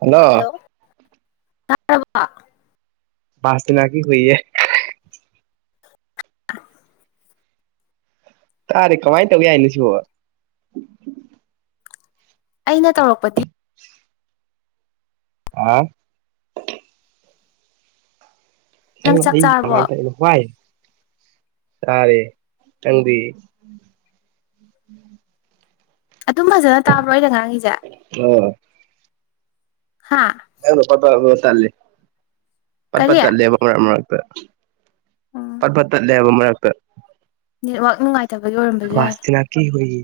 hello ꯇꯥꯕ‌ꯣ [unintelligible] [unintelligible] ꯇꯥꯔꯦ ꯀꯃꯥꯏꯅ ꯇꯧ ꯌꯥꯏꯅꯣ ꯁꯤꯕꯣ ꯑꯩꯅ ꯇꯧꯔꯛꯄꯗꯤ ꯑ ꯅꯪ ꯆꯥꯛ ꯑꯩ ꯀꯃꯥꯏ ꯆꯥꯔꯕꯣ ꯇ ꯍ꯭ꯋꯥꯏ ꯆꯥꯔꯦ ꯅꯪꯗꯤ ꯑꯗꯨꯝ ꯐꯖꯅ ꯇꯥꯕ꯭ꯔꯣ ꯑꯩꯅ ꯉꯥꯡꯉꯤꯁꯦ ꯍꯥ ꯅꯪ ꯄꯠ ꯇꯜꯂ ꯄꯠ ꯄꯠ ꯀꯔꯤ ꯇꯜꯂꯦꯕ ꯃꯔꯛ ꯃꯔꯛꯇ ꯎꯝ ꯄꯠꯄꯠꯇ ꯂꯦꯕ ꯃꯔꯛꯇ ꯅꯦꯠꯋꯥꯛ ꯅꯨꯡꯉꯥꯢ ꯋꯥꯁꯇꯅꯅꯥ ꯀ ꯍꯌꯦ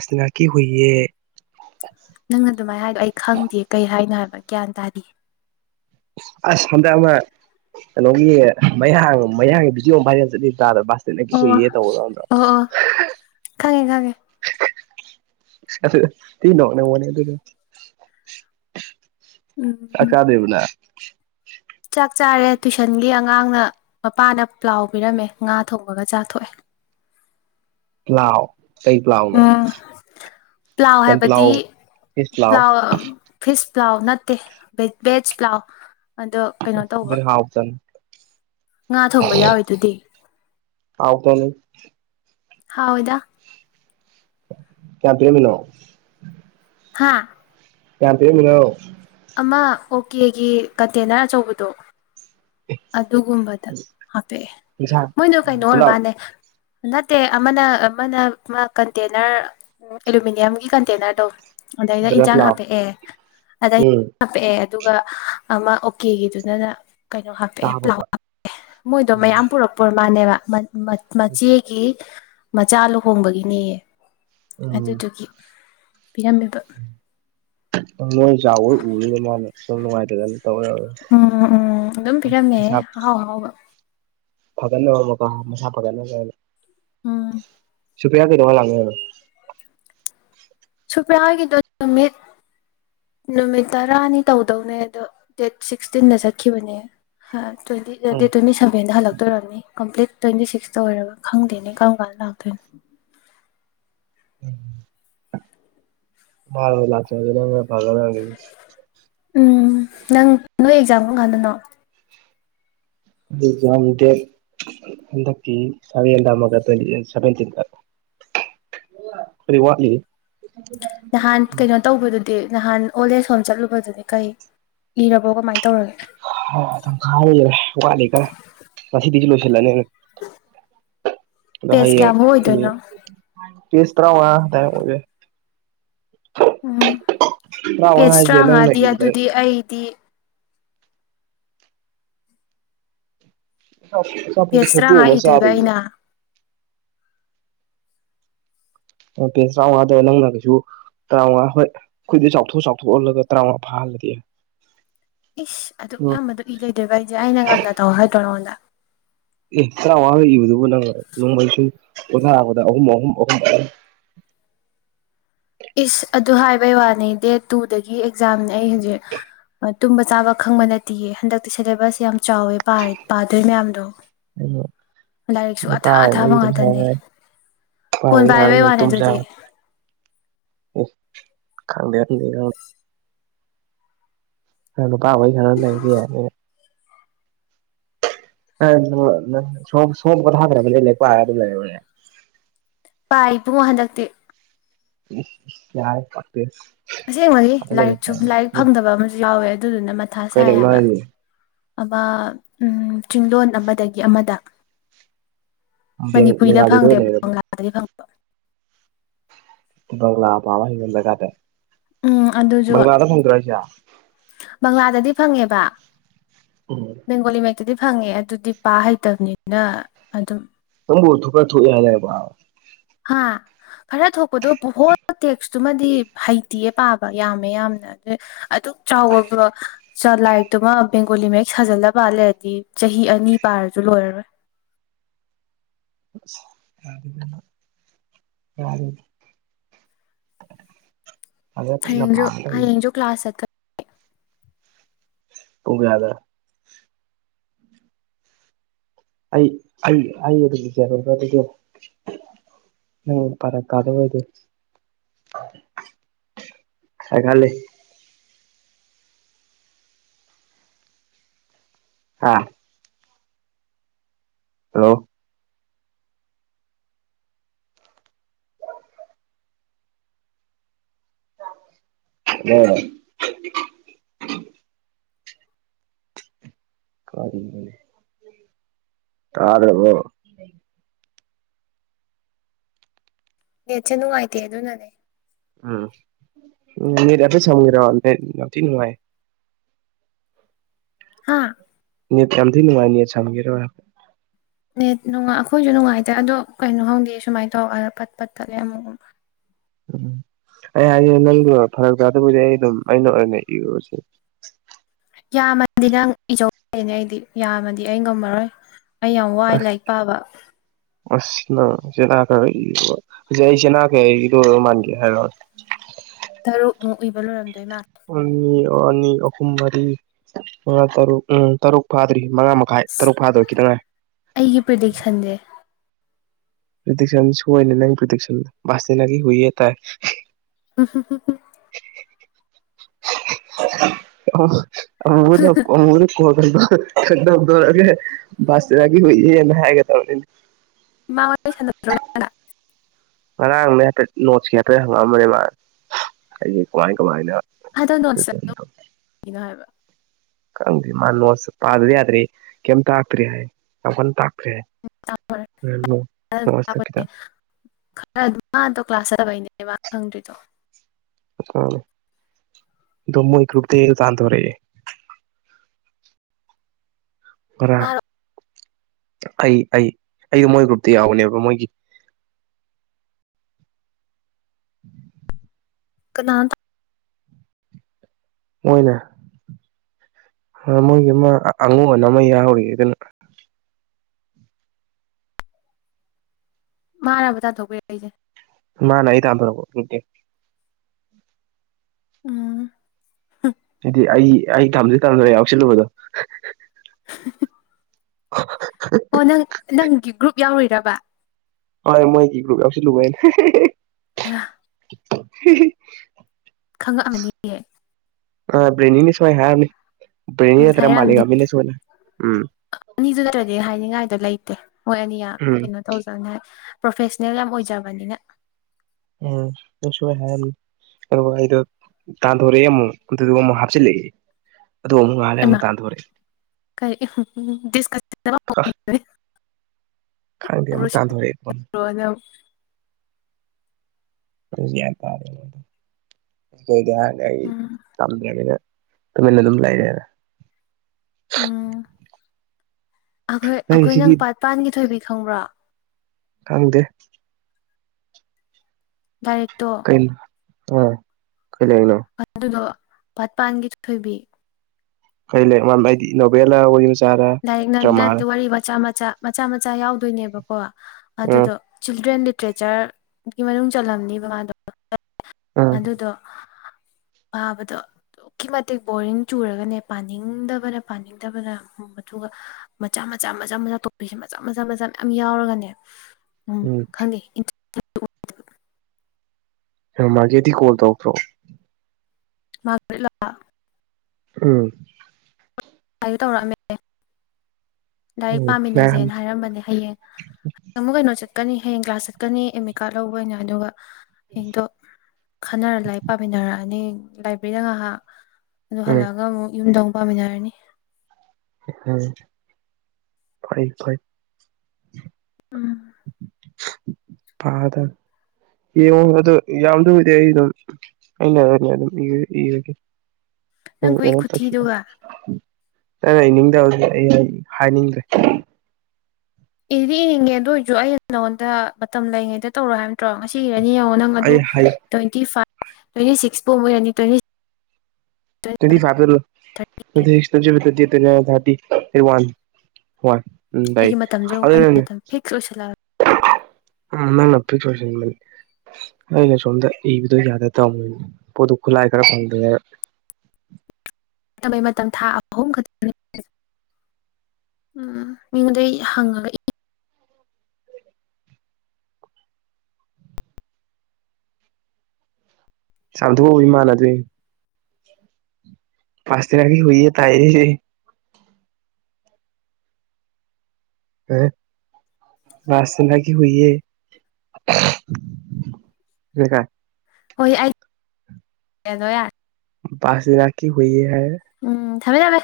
ꯁꯇꯅꯥ ꯀ ꯍꯌꯦ ꯅꯪꯅ ꯑꯗꯨꯃꯥꯏꯅ ꯍꯥꯏ ꯑꯩ ꯈꯪꯗꯦ ꯀꯩ ꯍꯥꯏꯅꯣ ꯍꯥꯏꯕ ꯒ꯭ꯌꯥꯟ ꯇꯥꯔꯤ ꯑꯁ ꯍꯟꯗꯛ ꯑꯃ ꯀꯩꯅꯣꯒꯤ ꯃꯌꯥꯡ ꯃꯌꯥꯡꯒꯤ ꯕꯤꯖꯤꯑꯣꯝ ꯚꯔꯦꯜ ꯆꯠꯂꯤ ꯇꯥꯗ ꯁꯤꯅ ꯑꯣ ꯍꯨꯏꯌꯦ ꯇꯧꯕꯗꯗ꯭ꯔꯥ ꯑꯣ ꯑꯣ ꯈꯪꯉꯦ ꯈꯪꯉꯦ ꯊ ꯅꯅꯦ ꯃꯅꯤ ꯇ ꯆꯥꯛ ꯎꯝ ꯆꯥꯥꯗ꯭ꯔꯤꯕꯣ ꯅꯪ ꯆꯥꯛ ꯆꯥꯔꯦ ꯇꯨꯏꯁꯟꯒꯤ ꯑꯉꯥꯡꯅ ꯃꯄꯥꯅ ꯄ꯭ꯂꯥꯎ ꯄꯤꯔꯝꯃꯦ ꯉꯥ ꯊꯣꯡꯕꯒ ꯆꯥꯛ ꯊꯣꯛꯑꯦ [inaudible] ꯄ꯭ꯂꯥꯎ ꯀꯩ ꯄ꯭ꯂꯥꯎꯅꯣ ꯎꯝ ꯄ꯭ꯂꯥꯎ ꯍꯥꯏꯕꯗꯤ ꯄ꯭ꯂꯥꯎ ꯐꯤꯁ ꯄ꯭ꯂꯥꯎ ꯅꯠꯇꯦ ꯚꯦꯖ ꯄ꯭ꯂꯥꯎ ꯑꯗꯣ ꯀꯩꯅꯣ ꯇꯧꯕ ꯕꯦꯔꯤ ꯍꯥꯎ ꯆꯟ ꯉꯥ ꯊꯣꯡꯕ ꯌꯥꯎꯋꯤꯗꯨꯗꯤ ꯍꯥꯎꯇꯅꯤ ꯍꯥꯎꯏꯗ ꯀꯌꯥꯝ ꯄꯤꯔꯝꯃꯤꯅꯣ ꯍꯥꯥ ꯀꯌꯥꯝ ꯄꯤꯔꯝꯃꯤꯅꯣ ꯑꯃ ꯑꯣꯀꯦꯒꯤ ꯀꯟꯇꯦꯅꯔ ꯑꯆꯧꯕꯗꯣ ꯑꯗꯨꯒꯨꯝꯕꯗ ꯍꯥꯄꯦꯑꯦ ꯏꯟꯁꯥꯡ ꯃꯣꯏꯗꯣ ꯀꯩꯅꯣ ꯑꯣꯏꯔ ꯄꯨꯂꯞ ꯃꯥꯜꯂꯦ ꯅꯠꯇꯦ ꯑꯃꯅ ꯑꯃꯅ ꯃꯥ ꯀꯟꯇꯦꯅꯔ ꯑꯦꯂꯨꯃꯤꯅꯤꯌꯝꯒꯤ ꯀꯟꯇꯦꯅꯔꯗꯣ ꯑꯗꯩꯗ ꯑꯗꯨꯅ ꯏꯟꯁꯥꯡ ꯄꯨꯂꯥꯎ ꯍꯥꯄꯛꯑꯦ ꯑꯗꯩ ꯎꯝ ꯍꯥꯞꯄꯛꯑꯦ ꯑꯗꯨꯒ ꯑꯃ ꯑꯣꯀꯦꯒꯤꯗꯨꯅꯅ ꯀꯩꯅꯣ ꯍꯥꯞꯄꯦ ꯄ꯭ꯂꯥꯎ ꯆꯥꯕꯄ ꯍꯥꯞꯄꯦ ꯃꯣꯏꯗꯣ ꯃꯌꯥꯝ ꯄꯨꯔꯛꯄ ꯃꯥꯅꯦꯕ ꯃꯆꯦꯒꯤ ꯃꯆꯥ ꯂꯨꯍꯣꯡꯕꯒꯤꯅꯦ ꯎꯝ ꯑꯗꯨꯗꯨꯒꯤ ꯄꯤꯔꯝꯃꯤꯕ ꯃꯣꯏ ꯆꯥꯎꯋꯣꯏ ꯎꯔꯤꯗ ꯃꯥꯅꯦ ꯁꯨꯝ ꯅꯨꯡꯉꯥꯏꯇꯗꯅꯤ ꯇꯧꯔꯔ ꯎꯝ ꯎꯝ ꯑꯗꯨꯝ ꯄꯤꯔꯝꯃꯦ ꯄꯩꯁꯥ ꯑꯍꯥꯎ ꯑꯍꯥꯎꯕ ꯐꯒꯠꯅꯕ ꯑꯃꯀꯣ ꯃꯁꯥ ꯐꯒꯠꯅꯕ ꯀꯅ ꯎꯝ ꯁꯨꯄꯌꯥ ꯀꯩꯅꯉ [unintelligible] ꯁꯨꯄ꯭ꯔꯥ ꯍꯥꯏꯒꯤꯗꯣ ꯅꯨꯃꯤꯠ ꯅꯨꯃꯤꯠ ꯇꯔꯥꯅꯤ ꯇꯧꯗꯧꯅꯦ ꯑꯗꯣ ꯗꯦꯠ ꯁꯤꯛꯁꯇꯤꯟꯗ ꯆꯠꯈꯤꯕꯅꯦ ꯇ꯭ꯋꯦꯟꯇꯤ ꯎꯝ ꯗꯦꯠ ꯇ꯭ꯋꯦꯟꯇꯤ ꯁꯕꯦꯟꯗ ꯍꯜꯂꯛꯇꯣꯏꯔꯝꯅꯤ ꯀꯝꯄꯂꯤꯠ ꯇ꯭ꯋꯦꯟꯇꯤ ꯁꯤꯛꯁꯇ ꯑꯣꯏꯔꯒ ꯈꯪꯗꯦꯅꯦ ꯀꯔꯝ ꯀꯥꯟꯗ ꯂꯥꯛꯇꯣꯏꯅꯣ ꯃꯥ ꯂꯥꯛꯆ ꯐꯂꯒ ꯎꯝ ꯅꯪ ꯅꯣꯏ ꯑꯦꯛꯖꯥꯝ ꯀꯝꯀꯥꯟꯗꯅꯣ ꯑꯗꯨ ꯌꯥꯝꯗꯦ ꯍꯟꯗꯛꯀꯤ ꯁꯟ ꯃꯒꯋꯦꯟ ꯁꯕꯦꯟꯇ ꯇ [unintelligible] ꯐ ꯋꯥꯂꯤ ꯅꯍꯥꯟ ꯀꯩꯅꯣ ꯇꯧꯕꯗꯨꯗꯤ ꯅꯍꯥꯟ ꯑꯣꯜ ꯑꯦꯖ ꯍꯣꯝ ꯆꯠꯂꯨꯕꯗꯨꯗꯤ ꯀꯩ ꯏꯔꯕꯣ ꯀꯃꯥꯏꯅ ꯇꯧ ꯥꯇꯪꯈ‌ꯏ ꯍ‌ꯦꯜꯂ‌ꯦ ꯋꯥꯠꯂꯤꯗ ꯈꯔ ꯉꯁꯤꯗꯤ ꯂꯣꯏꯁꯤꯜꯂꯒ‌ꯦ ꯑꯗꯨ ꯄꯦꯖ ꯍꯩꯏꯌꯦꯡ ꯀꯌꯥꯃꯨꯛ ꯑꯣꯏꯗꯣꯏꯅꯣ ꯄ‌ꯦꯁ ꯇ꯭ꯔꯥꯉꯥ ꯑꯗꯨꯋꯥꯏ ꯑ‌ꯣꯏꯕ ꯌꯥꯏ ꯎꯝ ꯇꯔꯥꯃꯉꯥ ꯄꯦꯁ ꯍꯥꯏꯁꯦ ꯅꯪꯅ ꯇꯔꯥꯉꯥꯗꯤ ꯏꯕꯗ ꯑꯗꯨꯗꯤ ꯑꯩꯗꯤ [unintelligible] ꯄꯦꯖ ꯑꯆꯥꯄ‌ꯣꯠꯁꯤ ꯈ‌ꯣꯛꯇ‌ꯣꯛ ꯇꯔꯥꯃꯉꯥ ꯑꯝꯃꯥ ꯏꯗꯣꯏꯕ ꯆꯥꯗꯕꯤꯗ ꯑꯩꯅ ꯄꯦꯁ ꯇ꯭ꯔꯥꯋꯉꯥꯗꯨ ꯅꯪꯅ ꯀꯩꯁꯨ ꯇꯔꯥꯃꯉꯥ ꯍꯣꯏ ꯈꯨꯏꯗꯨ ꯆꯥꯎꯊꯣꯛ ꯆꯥꯎꯊꯣꯛꯍꯜꯂꯒ ꯇꯔꯥꯃꯉꯥ ꯐꯥꯍꯜꯂꯗꯤ ꯏꯁ ꯑꯣ ꯑꯗꯨꯛꯌꯥꯝꯕꯗꯨ ꯏ ꯂꯩꯗ‌ꯣꯏꯕꯥ ꯑꯩꯗꯤ ꯑꯩꯅ ꯉꯟꯅ ꯇꯧ ꯍꯥꯏꯗ‍꯭ꯔ‌ꯣ ꯅꯉꯣꯟꯗ ꯑꯦ ꯇꯔꯋꯥꯉꯥ ꯏꯕꯗꯨꯕꯨ ꯅꯪ ꯅꯣꯡꯃꯩꯁꯨ ꯄꯣꯊꯥꯔꯛꯄꯗ ꯑꯍꯨꯝ ꯑꯍꯨꯝ ꯑꯍꯨꯝ [unintelligible] ꯏꯁ ꯑꯗꯨ ꯍꯥꯏꯕꯩ ꯋꯥꯅꯤ ꯗꯦꯠ ꯇꯨꯗꯒꯤ ꯑꯦꯛꯖꯥꯝꯅꯦ ꯑꯩ ꯍꯧꯖꯤꯛ ꯇꯨꯝꯕ ꯆꯥꯕ ꯈꯪꯕ ꯅꯠꯇꯦꯌꯦ ꯍꯟꯗꯛꯇꯤ ꯁꯦꯂꯦꯕꯁ ꯌꯥꯝ ꯆꯥꯎꯋꯦ ꯄꯥꯗꯣꯏ ꯃꯌꯥꯝꯗꯣ ꯑ ꯂꯥꯏꯔꯤꯛꯁꯨ ꯅꯨꯄꯥ ꯑꯊꯥ ꯋꯥꯔꯤ ꯑꯊꯥꯕ ꯑꯗꯨꯝ ꯉꯥꯛꯇꯅꯦ ꯁꯥꯟꯅ ꯂꯩ ꯐꯣꯟ ꯄꯥꯏꯕꯩ ꯋꯥꯅꯦ ꯑꯗꯨꯗꯤ [unintelligible] ꯈꯪꯗ‌ꯦ ꯈꯪꯗ‌ꯦ ꯈꯪꯗ‌ꯦ ꯅꯨꯄꯥ ꯋꯥꯔꯤ ꯁꯅꯥ ꯂꯩꯕꯗꯤ ꯌꯥꯅꯤꯅ‌ꯦ ꯁꯣꯝ ꯁꯣꯝ ꯄ‌ꯣꯊꯗꯕꯤ ꯂꯥꯏꯛ ꯄꯔꯥ ꯑꯗꯨ ꯂꯩꯔ‌ꯣꯅ‌ꯦ ꯄꯥꯏ ꯏꯄꯨꯡ ꯍꯟꯗꯛꯇꯤ ꯎ ꯌꯥꯏ ꯐꯥꯛꯄꯦꯁ ꯑꯁꯦꯡꯕꯒꯤ ꯂꯥꯏꯔꯤꯛꯁꯨ ꯂꯥꯏꯔꯤꯛ ꯐꯪꯗꯕ ꯑꯃꯁꯨ ꯌꯥꯎꯋꯦ ꯑꯗꯨꯗꯨꯅ ꯃꯊꯥ ꯀꯩ ꯁꯥꯏ ꯂꯩꯔꯤꯅꯣ ꯍꯥꯏꯕ ꯍꯥꯏꯁꯦ ꯑꯃ ꯆꯤꯡꯂꯣꯟ ꯑꯃꯗꯒꯤ ꯑꯃꯗ ꯃꯅꯤꯄꯨꯔꯤꯗ ꯕꯦꯡꯒꯥꯂꯤꯗ ꯑꯣꯏꯅ ꯐꯪꯗꯦꯕ ꯂꯩꯔꯕ ꯕꯪꯂꯥꯗꯗꯤ ꯐꯪ ꯄꯂꯥ ꯄꯥꯕ ꯍꯕꯗ ꯀꯥꯇꯦ ꯎꯝ ꯑꯗꯨꯁꯨ ꯕꯪꯂꯥꯗꯗꯤ ꯐꯪꯉꯦꯕ ꯎꯝ ꯕꯦꯡꯒꯣꯂꯤ ꯃꯩꯩ ꯑꯗꯨꯗꯤ ꯐꯪꯉꯦ ꯑꯗꯨꯗꯤ ꯄꯥ ꯍꯩꯇꯕꯅꯤꯅ ꯑꯗꯨꯝ ꯊꯣꯛ ꯊꯣꯛ ꯌꯥꯕ ꯍꯥ ꯈꯔ ꯊꯣꯛꯄꯗꯣ ꯇꯦꯛꯁꯇꯨꯃꯗꯤ ꯍꯩꯇꯤꯌꯦ ꯄꯥꯕ ꯌꯥꯝꯃꯦ ꯌꯥꯝꯅ ꯑꯗ ꯑꯗꯨꯛ ꯆꯥꯎꯕ ꯂꯥꯏꯔꯤꯛꯇꯨꯃ ꯕꯦꯡꯒꯣꯂꯤ ꯃꯍꯦꯛ ꯁꯥꯖꯜꯂꯕꯠ ꯂꯩꯔꯗꯤ ꯆꯍꯤ ꯆꯍꯤ ꯑꯅꯤ ꯄꯥꯔꯁꯨ ꯂꯣꯏꯔꯔꯣꯏ ꯌꯥ ꯌꯥ ꯐꯖꯅ ꯀꯟꯅ ꯄꯥꯔ ꯇꯧꯔꯤ [unintelligible] ꯄꯨꯒꯌꯥꯗ ꯑꯩ ꯑꯩ ꯎ ꯄꯔ ꯀꯥꯗ ꯑꯣꯏꯗꯤ [unintelligible] ꯑꯥ ꯍꯜꯂꯣ ꯎꯝ ꯀꯔꯤ ꯇꯥꯗꯕ ꯅꯦꯠꯁꯦ ꯅꯨꯡꯉꯥꯏꯇ ꯑꯗꯨ ꯑꯗꯨꯅꯅꯦ ꯎꯝ ꯎꯝ ꯅꯅꯤꯠ ꯑꯗꯨ ꯁꯝꯒꯦꯔꯣ ꯅꯠ ꯌꯥꯝꯊꯤ ꯅꯨꯡꯉꯥꯏ ꯍꯥꯥ ꯀꯌꯥꯝ ꯊꯤ ꯅꯨꯡꯉꯥꯏ ꯅꯤꯠ ꯁꯝꯒꯦꯔꯦ ꯅꯦꯠ ꯑꯩꯈꯣꯏꯁꯨ ꯅꯨꯡꯉꯥꯏꯇꯦ ꯑꯗꯣ ꯀꯩꯅꯣ ꯈꯪꯗꯦ ꯁꯨꯃꯥꯏꯅ ꯇꯧꯔ ꯄꯠ ꯄꯠ ꯇꯠꯂꯦ ꯑꯃꯨꯛ ꯎꯝ ꯑꯩ ꯍꯥꯏꯁꯦ ꯅꯪꯒꯤ ꯐꯔꯛ ꯆꯥꯗꯕꯨꯗꯤ ꯑꯩ ꯑꯗꯨꯝ ꯑꯩꯅ ꯑꯣꯏꯅ ꯏꯔꯨꯁꯦ ꯌꯥꯝꯃꯗꯤ ꯅꯪ ꯏꯆꯧꯅꯦ ꯑꯩꯗꯤ ꯌꯥꯝꯃꯗꯤ ꯑꯩ ꯉꯝꯃꯔꯣꯏ ꯑꯩ ꯌꯥꯝ ꯋꯥꯏ ꯑꯁ ꯂꯥꯏꯔꯤꯛ ꯄꯥꯕ ꯑꯁ ꯅꯪ ꯁꯦꯅꯥꯈ ꯍꯧꯖꯤꯛ ꯑꯩ ꯁꯦꯅꯥꯒꯦ ꯑꯩꯗ ꯃꯥꯟꯒꯦ ꯍꯥꯏꯔꯛ ꯇꯔꯨꯛ ꯑꯃꯨꯛ ꯏꯕ ꯂꯣꯏꯔꯝ ꯑ ꯑꯅꯤ ꯑꯍꯨꯝ ꯃꯔꯤ ꯇꯔꯨꯛ ꯎꯝ ꯇꯔꯨꯛ ꯐꯥꯗ꯭ꯔꯤ ꯃꯉꯥ ꯃꯈꯥꯏ ꯇꯔꯨꯛ ꯐꯥꯗꯣꯏ ꯈꯤꯇꯪ ꯉꯥꯏ ꯑꯩꯒꯤ ꯄ꯭ꯔꯤꯗꯤꯛꯁꯟꯁꯦ [unintelligible] ꯎ ꯑ ꯑꯃ ꯑꯃꯒꯗꯤ ꯀꯣ ꯀꯗ ꯔꯦꯁꯇꯔꯥꯒ ꯍꯅ ꯍꯥꯏꯒꯦ ꯇꯅꯤ ꯃꯥꯃ ꯁꯗꯣ ꯉꯔꯥꯡꯅꯦ ꯍꯥꯏꯐꯦꯠ ꯅꯣꯠꯁꯀꯤ ꯍꯥꯏꯐꯦꯠ ꯍꯪꯉꯛꯝꯕꯅꯤ ꯃꯥ ꯑꯩꯁ ꯀꯃꯥꯏ ꯀꯃꯥꯏꯅ ꯍꯥꯏꯗ ꯅꯁꯅꯣ ꯍꯥꯏꯕ ꯍꯪ ꯃꯥꯅꯤ ꯁꯄ ꯑꯗꯨꯗꯤꯦ ꯍꯥꯏꯗ꯭ꯔꯤ ꯀꯝꯇ ꯍꯥꯥꯛꯇ꯭ꯔꯤ ꯍꯥꯏ ꯇꯥꯛꯇ꯭ꯔꯦ ꯍꯥꯏ ꯅꯣꯠꯁꯇ ꯈꯤꯇꯪ [unintelligible] ꯂꯩꯕ ꯈꯪꯗ꯭ꯔꯤꯗꯣ ꯗꯃꯒ꯭ꯔꯨꯄꯗ ꯇꯥꯟꯊꯔꯛꯑꯥ [unintelligible] ꯄꯨꯔ ꯃꯥꯔꯣ ꯑꯩ ꯑꯩ ꯑꯩꯁꯨ ꯃꯣꯏ ꯒ꯭ꯔꯨꯞꯇ ꯌꯥꯎꯕꯅꯦꯕ ꯃꯣꯏꯒꯤ [unintelligible] ꯎꯝ ꯀꯅꯥ ꯃꯣꯏꯅꯦ ꯃꯣꯏꯒꯤ ꯑꯃ ꯑꯉꯨ ꯑꯅ ꯑꯃ ꯌꯥꯎꯧꯔꯤ ꯑꯗꯨꯅ ꯃꯥꯔꯥꯕ ꯇꯥ ꯊꯣꯛꯣꯛꯄ ꯌꯥ ꯑꯩꯁꯦ ꯃꯥꯅ ꯑꯩ ꯇꯟꯊꯣꯔꯛꯄ ꯒꯔꯨꯞꯇꯩ ꯎꯝ ꯍꯥꯏꯗꯤ ꯑꯩ ꯑꯩ ꯊꯝꯗꯦ ꯇꯝꯗ꯭ꯔ ꯌꯥꯎꯁꯜꯂꯨꯕꯗꯣ [unintelligible] ꯑ ꯑꯣ ꯅꯪ ꯅꯪꯒꯤ ꯒ꯭ꯔꯨꯞ ꯌꯥꯎꯔꯨꯔꯕ ꯍ ꯃꯣꯏ ꯀ꯭ꯔ ꯁꯤ ꯂꯨ ꯃꯥꯏꯅ [unintelligible] [unintelligible] ꯈꯪꯉꯛꯃꯅꯤꯍꯦ ꯑ ꯕꯔꯤꯅꯤꯅꯤ ꯁꯃꯏ ꯍꯥꯏꯔꯅꯤ ꯎꯝ ꯍꯥꯏꯔꯛꯑꯝꯅꯤ ꯎꯝ ꯑꯅꯤꯁꯨ ꯅꯠꯇ꯭ꯔꯗꯤ ꯍꯥꯏꯅꯤꯡꯉꯥꯏ ꯗ ꯂꯩꯇꯦ ꯍꯣꯏ ꯑꯅꯤ ꯌꯥꯝ ꯎꯝ ꯀꯩꯅꯣ ꯇꯧꯖꯅꯤ ꯄ꯭ꯔꯣꯐꯦꯁꯅꯦꯜ ꯌꯥꯝ ꯑꯣꯏꯖꯕꯅꯤꯅ ꯎꯝꯁꯣꯏ ꯍꯥꯏ ꯑꯗꯨꯒ ꯑꯩꯗꯣ ꯇꯥꯟꯊꯣꯔꯛꯑꯦ ꯑꯃꯨꯛ ꯑꯗꯨꯗꯨꯒ ꯑꯃꯨꯛ ꯍꯥꯞꯆꯤꯜꯂꯛꯑꯦ ꯑꯗ ꯉꯥꯂꯦ ꯑꯃꯛ ꯍꯩꯃꯥ ꯇꯥꯟꯗꯄꯦ ꯀꯔꯤ ꯗꯤꯁꯀꯁꯟ ꯈꯪꯗꯦ ꯑꯃꯨꯛ ꯇꯥꯟꯊꯣꯔꯛꯑꯏꯕ ꯇꯥꯔꯦ ꯀꯩ ꯑꯩ ꯎꯝ ꯇꯝꯗ꯭ꯔꯕꯗ ꯇꯨꯃꯦꯅ ꯑꯗꯨꯝ ꯂꯥꯏꯗꯅ ꯎꯝ ꯑꯩꯈꯣꯏ ꯅꯪꯒꯤ ꯑꯩꯈꯣꯏ ꯁꯤꯒꯤ ꯅꯪ ꯄꯥꯠꯄꯥꯟꯒꯤ ꯊꯣꯏꯕꯤ ꯈꯪꯕ꯭ꯔꯣ ꯈꯪꯗꯦ ꯗꯥꯏꯔꯦꯛꯇꯣ ꯀꯩꯅꯣ ꯑꯥ ꯀꯩ ꯂꯥꯏꯔꯤꯛꯅꯣ ꯑꯗꯨꯗꯣ ꯄꯥꯠꯄꯥꯟꯒꯤ ꯊꯣꯏꯕꯤ ꯀꯩ ꯂꯩꯔꯤꯛꯗꯤ ꯅꯣꯕꯦꯂ ꯑꯣꯏ ꯂꯥꯏꯔꯤꯛ ꯋꯥꯔꯤ ꯃꯆꯥ ꯃꯆꯥ ꯃꯆꯥ ꯃꯆꯥ ꯌꯥꯎꯗꯣꯏꯅꯦꯕꯀꯣ ꯎꯝ ꯑꯗꯨꯗꯣ ꯆꯤꯜꯗ꯭ꯔꯦꯟ ꯂꯤꯇꯔꯦꯆꯔꯒꯤ ꯃꯅꯨꯡ ꯆꯜꯂꯤꯜꯂꯝꯅꯦꯕ ꯃꯥꯗꯣ ꯑꯗꯨꯗꯣ ꯄꯥꯕꯗꯣ ꯑꯗꯨꯛꯀꯤ ꯃꯇꯤꯛ ꯕꯣꯔꯤꯡ ꯆꯨꯔꯒꯅꯦ ꯄꯥꯅꯤꯡꯗꯕꯅ ꯄꯥꯅꯤꯡꯗꯕꯅ ꯑꯗꯨꯒ ꯃꯆꯥ ꯃꯆꯥ ꯃꯆꯥ ꯃꯆꯥ ꯇꯣꯄꯤꯛꯁꯦ ꯃꯆꯥ ꯃꯆꯥ ꯃꯆꯥ ꯃꯌꯥꯝ ꯌꯥꯎꯔꯒꯅꯦ ꯎꯝ ꯈꯪꯉꯦ ꯃꯥꯒꯤꯗꯤ ꯀꯣꯔꯣꯗ ꯄ꯭ꯔꯣ ꯃꯥꯂ ꯎꯝ ꯀꯗ ꯇꯧꯔꯛꯑꯝꯃꯦ ꯂꯥꯏꯔꯤꯛ ꯎꯝ ꯅꯍꯥꯟ ꯄꯥꯝꯃꯤꯟꯅꯁꯦꯅ ꯍꯥꯏꯔꯝꯕꯅꯦ ꯍꯌꯦꯡꯪ ꯀꯩꯅꯣ ꯆꯠ ꯆꯠꯀꯅꯤ ꯍꯌꯦꯡ ꯀ꯭ꯂꯥꯁ ꯆꯠꯀꯅꯤ ꯑꯦꯦꯝꯃꯤ ꯀꯥꯔꯠ ꯂꯧꯕ ꯑꯣꯏꯅ ꯑꯗꯨꯒ ꯍꯡꯗꯣ ꯈꯟꯅꯔ ꯂꯥꯏ ꯄꯥꯃꯤꯟꯅꯔꯛꯑꯅꯤ ꯂꯥꯏꯕ꯭ꯔꯦꯔꯤꯗ ꯉꯥꯏꯍꯥꯛ ꯑꯗꯨ ꯎꯝ ꯍꯜꯂꯛꯑꯒ ꯑꯃꯨꯛ ꯌꯨꯝꯗ ꯑꯃꯨꯛ ꯄꯥꯃꯤꯟꯅꯔꯅꯤ ꯎꯝ ꯐꯔ ꯐꯔ ꯄꯥꯗ ꯌꯦꯡꯉꯣ ꯑ ꯌꯥꯝ ꯂꯨꯗꯤ ꯑꯩ ꯑꯗꯨꯝ ꯑꯩꯅꯅꯦꯝ ꯏꯕꯒ ꯅꯪ ꯈꯨꯏ ꯎꯝ ꯇꯁꯤꯗ ꯈꯨꯊꯤꯗꯨꯒ ꯅꯪꯅ ꯏꯅꯤꯡꯗꯕꯁꯦ ꯑꯩ ꯍꯥꯏꯅꯤꯡꯗ꯭ꯔꯦ ꯏꯗꯤ ꯏꯅꯤꯡꯉꯦ ꯑꯗꯨ ꯑꯣꯏꯔꯁꯨ ꯑꯩ ꯅꯉꯣꯟꯗ ꯃꯇꯝ ꯂꯩꯉꯩꯗ ꯇꯧꯔꯣ ꯍꯥꯏꯕ ꯅꯠꯇ꯭ꯔꯣ ꯉꯁꯤ ꯏꯔꯅꯤ ꯌꯦꯡꯉꯣ ꯅꯪ ꯑꯗꯨ ꯑꯩ ꯍꯥꯏ ꯇ꯭ꯋꯦꯟꯇꯤ ꯐꯥꯏꯚ ꯇ꯭ꯋꯦꯟꯇꯤ ꯁꯤꯛꯁ ꯐꯥꯎ ꯑꯣꯏꯔꯅꯤ ꯇ꯭ꯋꯦꯟꯇꯤ ꯁꯤꯁ twenty five thirty one one ꯎꯝ ꯂꯩ ꯑꯩꯒꯤ ꯃꯇꯝꯁꯨ ꯑꯩ ꯑꯗꯨꯅꯅꯦ ꯃꯇꯝ ꯐꯤꯛꯁ ꯑꯣꯏꯁꯜꯂꯛꯑꯒꯦ ꯎꯝ ꯅꯄꯤ ꯆꯅꯤꯅꯤ ꯑꯩꯅꯦ ꯁꯣꯝꯗ ꯏꯕꯗ ꯌꯥꯗ ꯇ ꯑꯃꯣꯏꯅꯤ ꯄꯗꯨ ꯈꯂꯑ ꯈꯔ ꯐꯝꯗꯔꯦ ꯩ ꯃꯇꯝ ꯊꯥ ꯑꯍꯨꯝ ꯈꯛꯇꯪ ꯎꯝ ꯃꯤꯉꯣꯟꯗꯩ ꯍꯪꯉꯒ ꯏ ꯆꯊꯣꯛ ꯏꯃꯥꯟꯅ ꯑꯗꯨ ꯄꯥꯁꯇꯔꯥꯒꯒꯤ ꯍꯏꯌꯦ ꯇꯥꯏ ꯑ ꯁꯅꯒꯤ ꯍꯨꯏꯌꯦ ꯂꯩꯀꯥꯏ ꯍꯣꯏ ꯑꯩꯗ ꯌꯥꯔ ꯁꯤ ꯏꯔꯀꯤ ꯍꯣꯏ ꯍꯥꯏ ꯎꯝ ꯊꯃꯦ ꯊꯃꯦ